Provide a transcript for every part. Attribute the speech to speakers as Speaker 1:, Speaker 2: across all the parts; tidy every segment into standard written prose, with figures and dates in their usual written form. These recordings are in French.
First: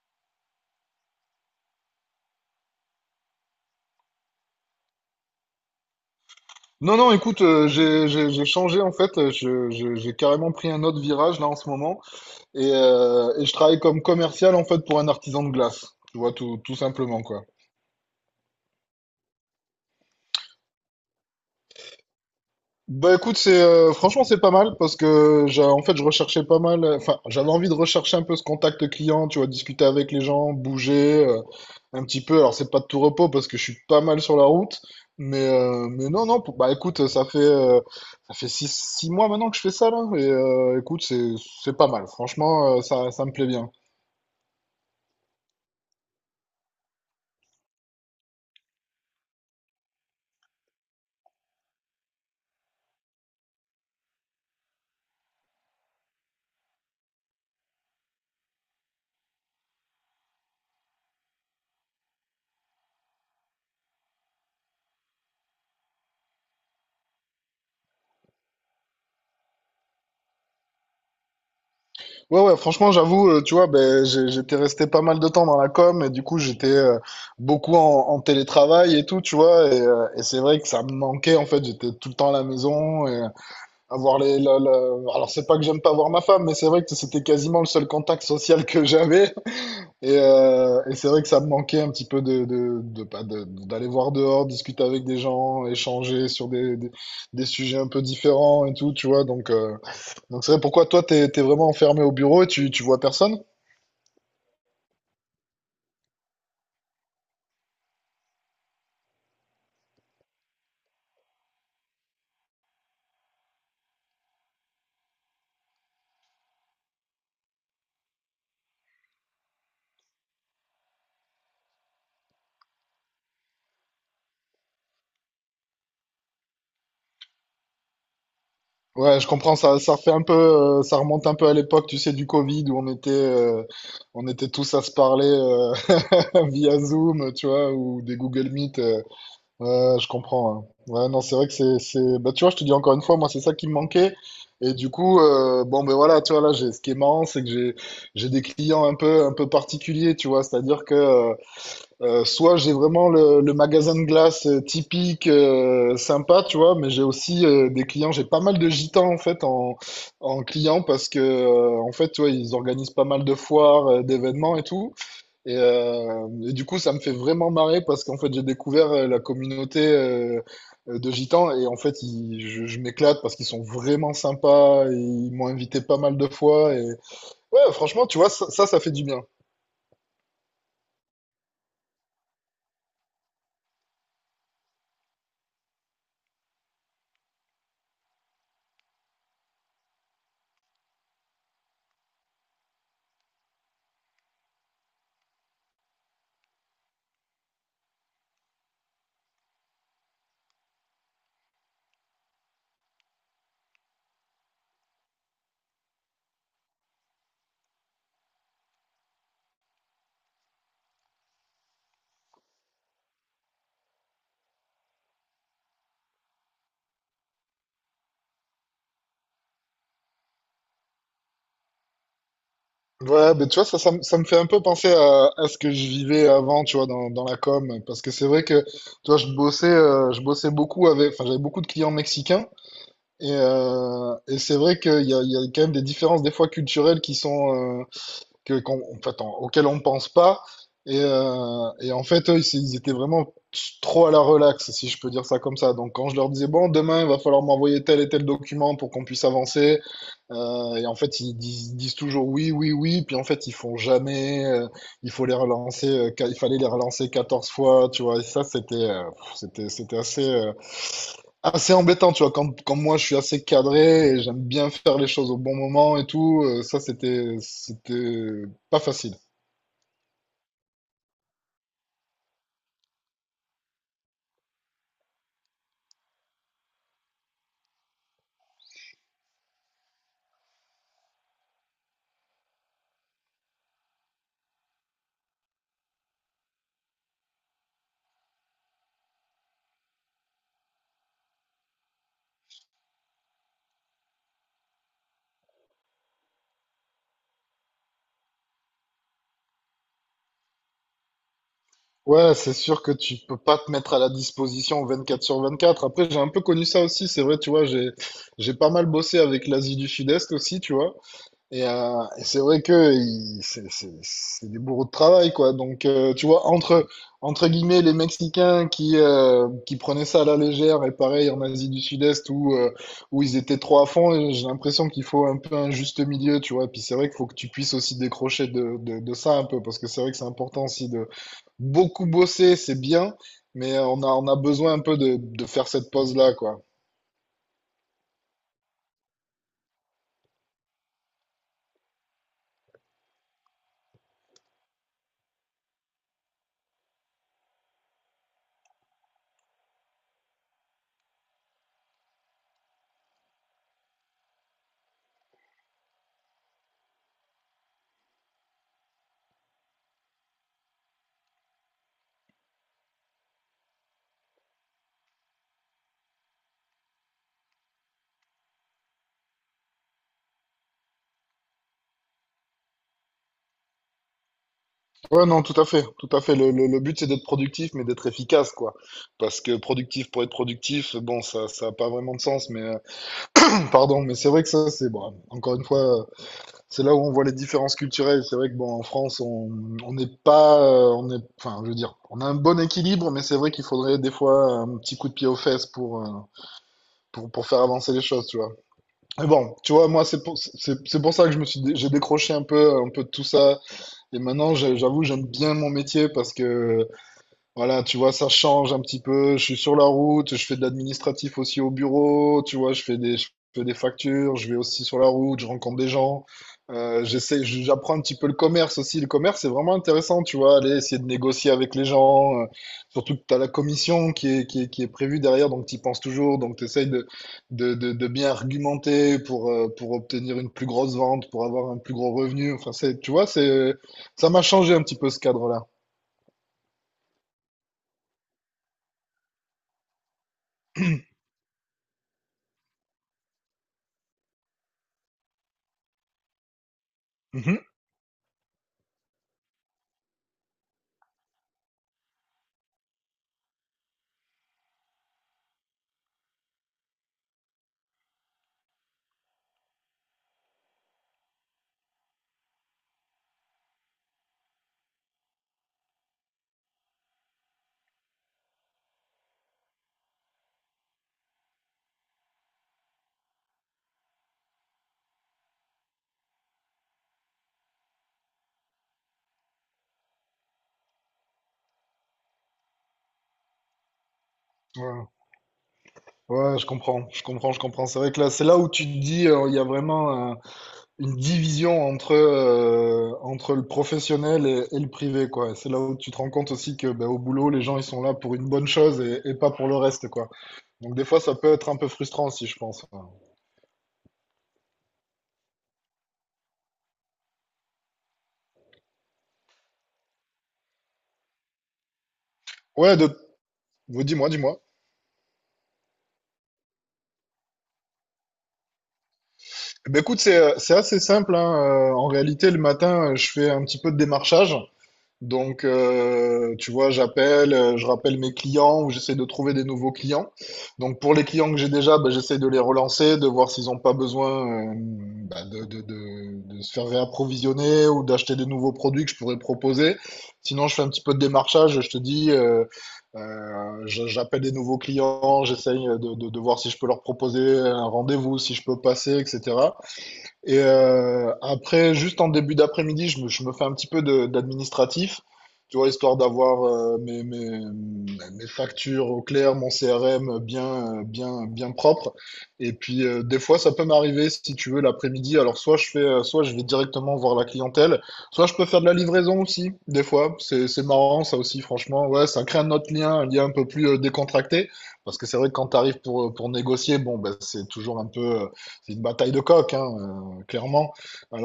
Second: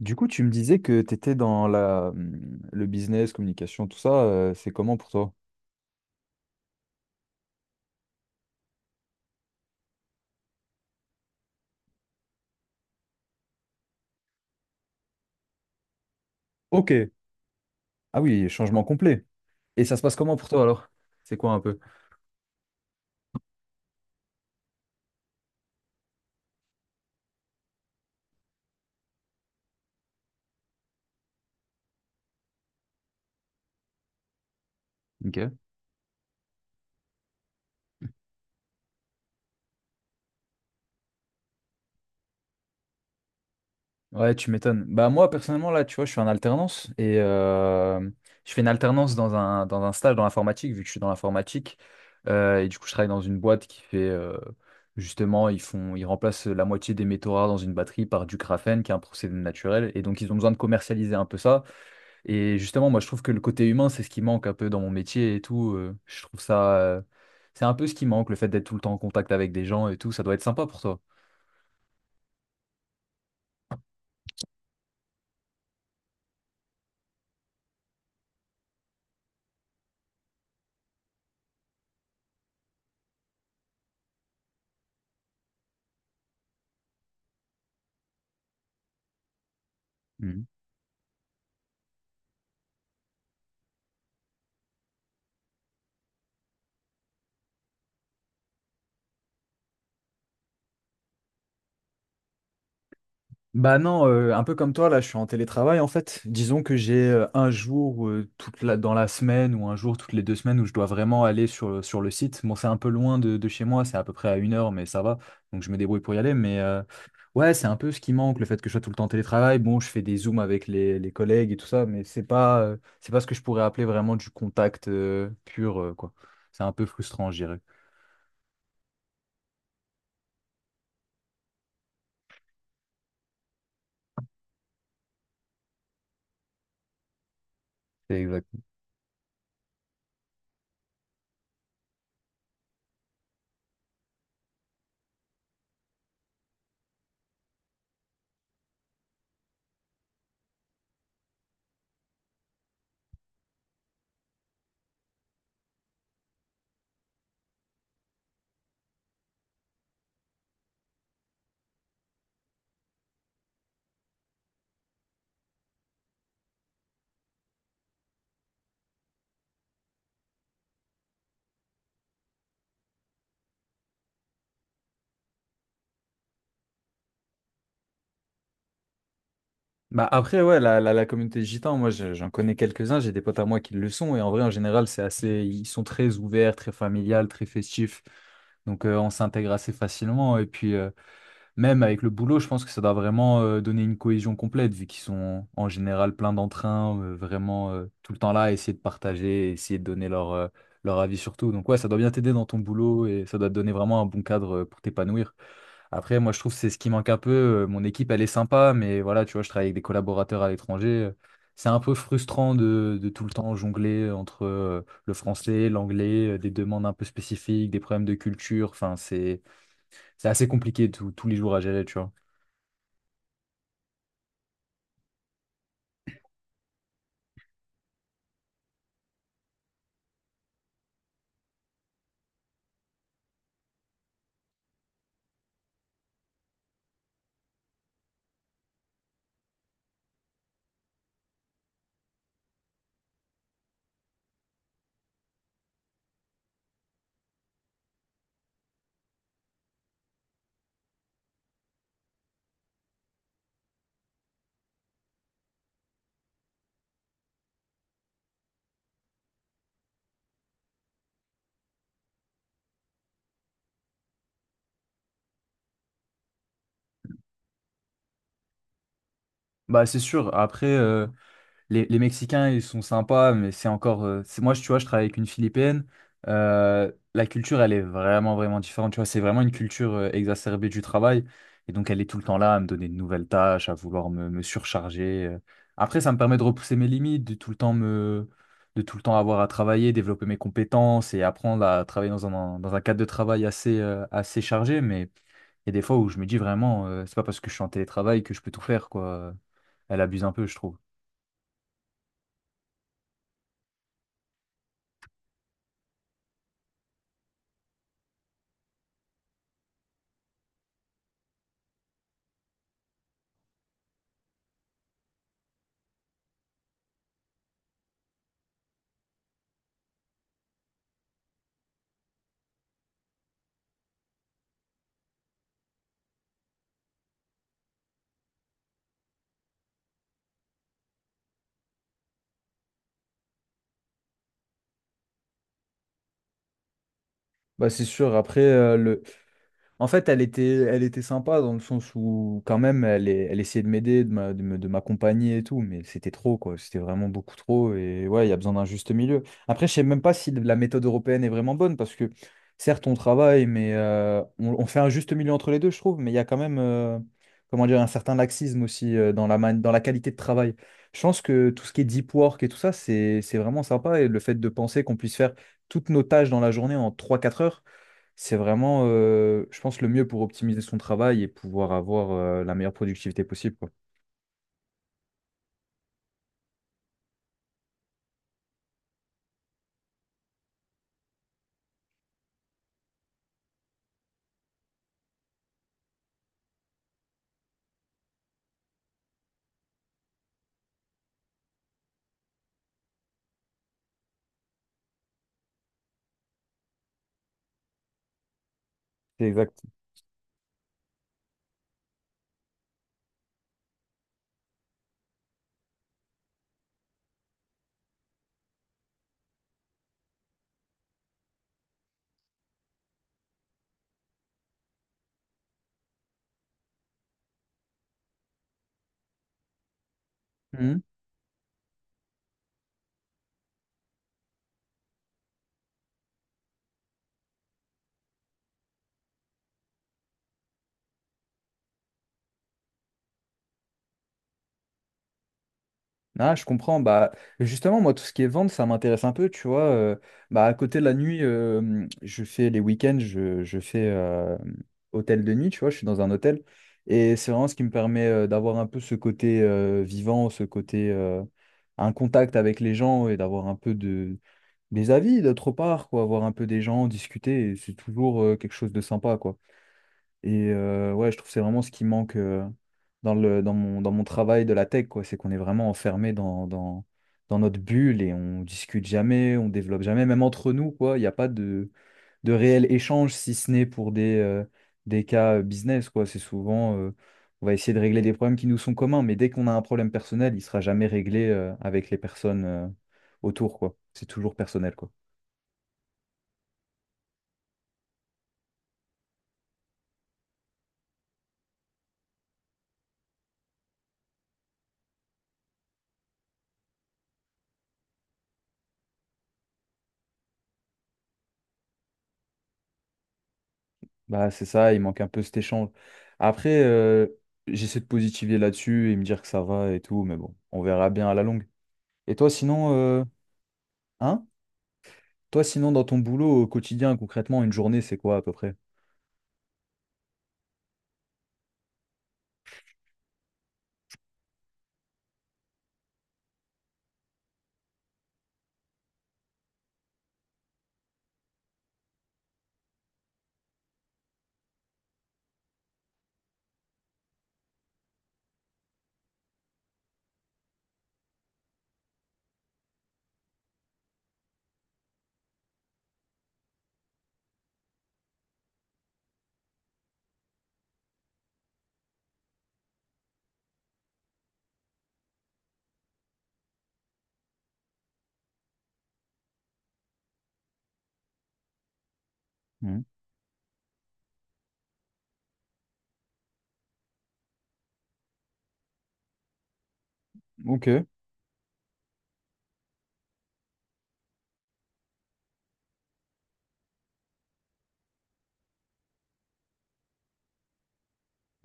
Speaker 1: Du coup, tu me disais que tu étais dans la, le business, communication, tout ça, c'est comment pour toi?
Speaker 2: Non, non, écoute, j'ai changé en fait. J'ai carrément pris un autre virage là en ce moment et je travaille comme commercial en fait pour un artisan de glace. Tu vois, tout, tout
Speaker 1: Ok.
Speaker 2: simplement quoi.
Speaker 1: Ah oui, changement complet. Et ça se passe comment pour toi alors? C'est quoi un peu?
Speaker 2: Bah écoute, c'est franchement c'est pas mal parce que en fait je recherchais pas mal, enfin j'avais envie de rechercher un peu ce contact client, tu vois, discuter avec les gens, bouger un petit peu. Alors c'est pas de tout repos parce que je suis pas mal sur la route, mais
Speaker 1: Ok.
Speaker 2: non non, bah écoute, ça fait 6 mois maintenant que je fais ça là et écoute c'est pas mal. Franchement ça me plaît bien.
Speaker 1: Ouais, tu m'étonnes. Bah moi, personnellement, là, tu vois, je suis en alternance et je fais une alternance dans un stage dans l'informatique, vu que je suis dans l'informatique. Et du coup, je travaille dans une boîte qui fait, justement, ils font, ils remplacent la moitié des métaux rares dans une batterie par du graphène, qui est un procédé naturel. Et donc, ils ont besoin de commercialiser un peu ça. Et justement, moi, je trouve que le côté humain, c'est ce qui manque un peu dans mon métier et tout. Je trouve ça, c'est un peu ce qui manque, le fait d'être tout le temps en contact avec des gens et tout. Ça doit être sympa pour toi.
Speaker 2: Ouais, ouais, franchement, j'avoue, tu vois, ben, j'étais resté pas mal de temps dans la com et du coup, j'étais beaucoup en télétravail et tout, tu vois, et c'est vrai que ça me manquait, en fait, j'étais tout le temps à la maison et avoir alors c'est pas que j'aime pas voir ma femme, mais c'est vrai que c'était quasiment le seul contact social que j'avais
Speaker 1: Mm.
Speaker 2: et c'est vrai que ça me manquait un petit peu de, pas de, d'aller voir dehors, discuter avec des gens, échanger sur des sujets un peu différents et tout, tu vois, donc c'est vrai, pourquoi toi, t'es vraiment enfermé au bureau et tu vois personne?
Speaker 1: Bah non, un peu comme toi, là, je suis en télétravail en fait. Disons que j'ai un jour, toute la, dans la semaine ou un jour toutes les deux semaines où je dois vraiment aller sur, sur le site. Bon, c'est un peu loin de chez moi, c'est à peu près à une heure, mais ça va. Donc je me débrouille pour y aller. Mais ouais, c'est un peu ce qui manque, le fait que je sois tout le temps en télétravail. Bon, je fais des zooms avec les collègues et tout ça, mais c'est pas, c'est pas ce que je pourrais appeler vraiment du contact pur, quoi. C'est un peu frustrant, je dirais.
Speaker 2: Ouais, je comprends, ça fait un peu, ça remonte un peu à l'époque, tu sais, du Covid, où on était tous à se parler via Zoom, tu vois, ou des Google Meet. Ouais, je comprends, hein. Ouais, non, c'est vrai que bah, tu vois, je te dis encore une fois, moi, c'est ça qui me manquait. Et du coup, bon, ben voilà, tu vois, là, ce qui est marrant, c'est que j'ai des clients un peu particuliers, tu vois, c'est-à-dire que soit j'ai vraiment le magasin de glace typique, sympa, tu vois, mais j'ai aussi des clients, j'ai pas mal de gitans en fait en clients parce que en fait, tu vois, ils organisent pas mal de foires, d'événements et tout. Et du coup, ça me fait vraiment marrer parce qu'en fait, j'ai découvert la communauté de gitans et en fait, je m'éclate parce qu'ils sont vraiment sympas, et ils m'ont invité pas mal de fois et ouais, franchement, tu vois, ça fait du bien.
Speaker 1: Bah après, ouais, la communauté gitane moi j'en connais quelques-uns, j'ai des potes à moi qui le sont, et en vrai, en général, c'est assez, ils sont très ouverts, très familial, très festifs, donc on s'intègre assez facilement, et puis même avec le boulot, je pense que ça doit vraiment donner une cohésion complète, vu qu'ils sont en général plein d'entrain, vraiment tout le temps là, à essayer de partager, essayer de donner leur, leur avis sur tout, donc ouais, ça doit bien t'aider dans ton boulot, et ça doit te donner vraiment un bon cadre pour t'épanouir. Après, moi, je trouve que c'est ce qui manque un peu. Mon équipe, elle est sympa, mais voilà, tu vois, je travaille avec des collaborateurs à l'étranger. C'est un peu frustrant de tout le temps jongler entre le français, l'anglais, des demandes un peu spécifiques, des problèmes de culture. Enfin, c'est assez compliqué tous les jours à gérer, tu vois.
Speaker 2: Ouais, mais tu vois, ça me fait un peu penser à ce que je vivais avant, tu vois, dans la com. Parce que c'est vrai que, tu vois, je bossais beaucoup avec, enfin, j'avais beaucoup de clients mexicains. Et c'est vrai qu'il y a quand même des différences, des fois, culturelles qui sont, en fait, auquel on ne pense pas. Et en fait, eux, ils étaient vraiment trop à la relaxe, si je peux dire ça comme ça. Donc, quand je leur disais, bon, demain, il va falloir m'envoyer tel et tel document pour qu'on puisse avancer, et en fait, disent toujours oui, oui, oui, puis en fait, ils font jamais, il faut les relancer, il fallait les relancer 14 fois, tu vois, et ça, c'était assez, assez embêtant, tu vois, quand moi je suis assez cadré et j'aime bien faire les choses au bon moment et tout, ça c'était pas facile.
Speaker 1: Bah, c'est sûr. Après, les Mexicains, ils sont sympas, mais c'est encore. C'est, moi, tu vois, je travaille avec une Philippine. La culture, elle est vraiment, vraiment différente. Tu vois, c'est vraiment une culture exacerbée du travail. Et donc, elle est tout le temps là à me donner de nouvelles tâches, à vouloir me, me surcharger. Après, ça me permet de repousser mes limites, de tout le temps me, de tout le temps avoir à travailler, développer mes compétences et apprendre à travailler dans un cadre de travail assez, assez chargé. Mais il y a des fois où je me dis vraiment, c'est pas parce que je suis en télétravail que je peux tout faire, quoi. Elle abuse un peu, je trouve.
Speaker 2: Ouais, c'est sûr que tu peux pas te mettre à la disposition 24 sur 24. Après, j'ai un peu connu ça aussi, c'est vrai, tu vois, j'ai pas mal bossé avec l'Asie du Sud-Est aussi, tu vois. Et c'est vrai que c'est des bourreaux de travail, quoi. Donc, tu vois, entre guillemets, les Mexicains qui prenaient ça à la légère, et pareil en Asie du Sud-Est où ils étaient trop à fond, et j'ai l'impression qu'il faut un peu un juste milieu, tu vois. Et puis c'est vrai qu'il faut que tu puisses aussi décrocher de ça un peu, parce que c'est vrai que c'est important aussi de beaucoup bosser, c'est bien, mais on a besoin un peu de faire cette pause-là, quoi.
Speaker 1: Bah c'est sûr, après. En fait, elle était sympa dans le sens où, quand même, elle essayait de m'aider, de m'accompagner et tout, mais c'était trop, quoi. C'était vraiment beaucoup trop. Et ouais, il y a besoin d'un juste milieu. Après, je sais même pas si la méthode européenne est vraiment bonne parce que, certes, on travaille, mais on fait un juste milieu entre les deux, je trouve. Mais il y a quand même, comment dire, un certain laxisme aussi dans la, dans la qualité de travail. Je pense que tout ce qui est deep work et tout ça, c'est vraiment sympa. Et le fait de penser qu'on puisse faire toutes nos tâches dans la journée en trois quatre heures. C'est vraiment, je pense, le mieux pour optimiser son travail et pouvoir avoir la meilleure productivité possible, quoi.
Speaker 2: Ouais, non, tout à fait, tout à fait. Le but, c'est d'être productif, mais d'être efficace, quoi. Parce que productif pour être productif, bon, ça a pas vraiment de sens, mais pardon, mais c'est vrai que ça, c'est bon. Encore une fois, c'est là où on voit les différences culturelles. C'est vrai que bon, en France, on n'est pas, on est, enfin, je veux dire, on a un bon équilibre, mais c'est vrai qu'il faudrait des fois un petit coup de pied aux fesses pour faire avancer les choses, tu vois.
Speaker 1: C'est
Speaker 2: Mais bon,
Speaker 1: exact.
Speaker 2: tu vois, moi, c'est pour ça que je me suis, dé- j'ai décroché un peu de tout ça. Et maintenant, j'avoue, j'aime bien mon métier parce que voilà, tu vois, ça change un petit peu. Je suis sur la route, je fais de l'administratif aussi au bureau, tu vois, je fais des factures, je vais aussi sur la route, je rencontre des gens. J'apprends un petit peu le commerce aussi. Le commerce, c'est vraiment intéressant, tu vois, aller
Speaker 1: Mhm.
Speaker 2: essayer de négocier avec les gens. Surtout que tu as la commission qui est prévue derrière, donc tu y penses toujours. Donc tu essayes de bien argumenter pour obtenir une plus grosse vente, pour avoir un plus gros revenu. Enfin, tu vois, ça m'a changé un petit peu ce cadre-là.
Speaker 1: Ah, je comprends. Bah, justement, moi, tout ce qui est vente, ça m'intéresse un peu, tu vois. Bah, à côté de la nuit, je fais les week-ends, je fais hôtel de nuit, tu vois, je suis dans un hôtel. Et c'est vraiment ce
Speaker 2: Mhm.
Speaker 1: qui me permet d'avoir un peu ce côté vivant, ce côté, un contact avec les gens et d'avoir un peu de, des avis d'autre part, quoi, voir un peu des gens, discuter, et c'est toujours quelque chose de sympa, quoi. Et ouais, je trouve que c'est vraiment ce qui manque dans le, dans mon travail de la tech, quoi, c'est qu'on est vraiment enfermé dans, dans, dans notre bulle et on discute jamais, on développe jamais, même entre nous, quoi, il n'y a pas de, de réel échange, si ce n'est pour des cas business, quoi. C'est souvent, on va essayer de régler des problèmes qui nous sont communs, mais dès qu'on a un problème personnel, il sera jamais réglé avec les personnes autour, quoi. C'est toujours personnel, quoi.
Speaker 2: Ouais. Ouais, je comprends, je comprends, je comprends. C'est vrai que là, c'est là où tu te dis, il y a vraiment une division entre le professionnel et le privé, quoi. Et c'est là où tu te rends compte aussi que, ben, au boulot, les gens, ils sont là pour une bonne chose et pas pour le reste, quoi. Donc, des fois, ça peut être un peu frustrant aussi, je pense.
Speaker 1: Bah, c'est ça, il manque un peu cet échange. Après, j'essaie de positiver là-dessus et me dire que ça va et tout, mais bon, on verra bien à la longue. Et toi, sinon,
Speaker 2: Ouais,
Speaker 1: euh, hein?
Speaker 2: dis-moi, dis-moi.
Speaker 1: Toi, sinon, dans ton boulot au quotidien, concrètement, une journée, c'est quoi à peu près?
Speaker 2: Eh ben, écoute, c'est assez simple, hein. En réalité, le matin, je fais un petit peu de démarchage. Donc, tu vois, je rappelle mes clients ou j'essaie de trouver des nouveaux clients. Donc, pour les clients que j'ai déjà, bah, j'essaie de les relancer, de voir s'ils n'ont pas besoin bah, de se faire réapprovisionner ou d'acheter des nouveaux produits que je pourrais proposer. Sinon, je fais un petit peu de démarchage. Je te dis, j'appelle des nouveaux clients, j'essaye de voir si je peux leur proposer un rendez-vous, si je peux passer, etc. Et après, juste en début d'après-midi, je me fais un petit peu d'administratif, tu vois, histoire d'avoir mes factures au clair, mon CRM bien propre. Et
Speaker 1: Mhm.
Speaker 2: puis, des fois, ça peut m'arriver, si tu veux, l'après-midi. Alors, soit je vais directement voir la clientèle, soit je peux faire de la livraison aussi, des fois.
Speaker 1: Ok,
Speaker 2: C'est marrant, ça aussi, franchement. Ouais, ça crée un autre lien un peu plus décontracté. Parce que c'est vrai que quand tu arrives pour négocier, bon, ben, c'est toujours c'est une bataille de coq, hein. Clairement.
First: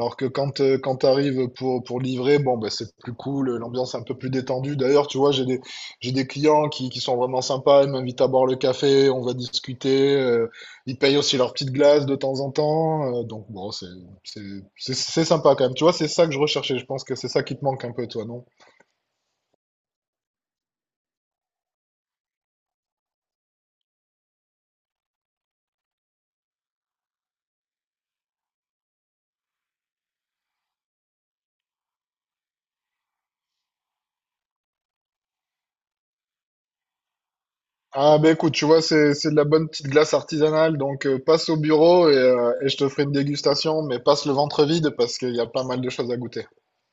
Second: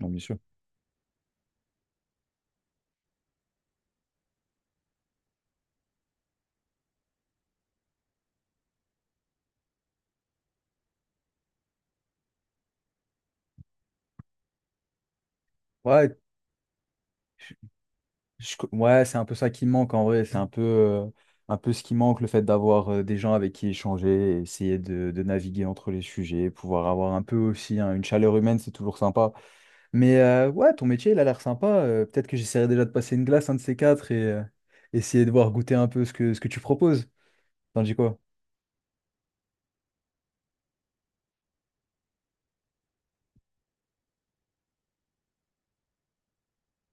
Speaker 1: non, bien
Speaker 2: que
Speaker 1: sûr.
Speaker 2: quand tu arrives pour livrer, bon, bah, c'est plus cool, l'ambiance est un peu plus détendue. D'ailleurs, tu vois, j'ai des clients qui sont vraiment sympas, ils m'invitent à boire le café, on va discuter. Ils payent aussi leur petite glace de temps en temps. Donc, bon, c'est, c'est sympa quand même. Tu vois, c'est
Speaker 1: Ouais,
Speaker 2: ça que je recherchais. Je pense que c'est ça
Speaker 1: je-
Speaker 2: qui te manque un peu, toi, non?
Speaker 1: ouais, c'est un peu ça qui me manque en vrai. C'est un peu ce qui manque, le fait d'avoir des gens avec qui échanger, essayer de naviguer entre les sujets, pouvoir avoir un peu aussi hein, une chaleur humaine, c'est toujours sympa. Mais ouais, ton métier, il a l'air sympa. Peut-être que j'essaierai déjà de passer une glace, un de ces quatre, et essayer de voir goûter un peu ce que tu proposes. T'en dis quoi?
Speaker 2: Ah, bah écoute, tu vois, c'est de la bonne petite glace artisanale. Donc, passe au bureau et je te ferai une dégustation, mais passe le ventre vide parce qu'il y a pas mal de choses à goûter.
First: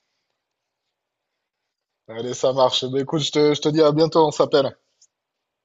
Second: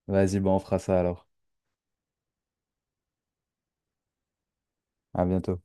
Speaker 1: Vas-y, bon, on fera ça alors.
Speaker 2: Allez, ça marche. Ben, écoute, je te dis à bientôt, on s'appelle.
Speaker 1: À bientôt.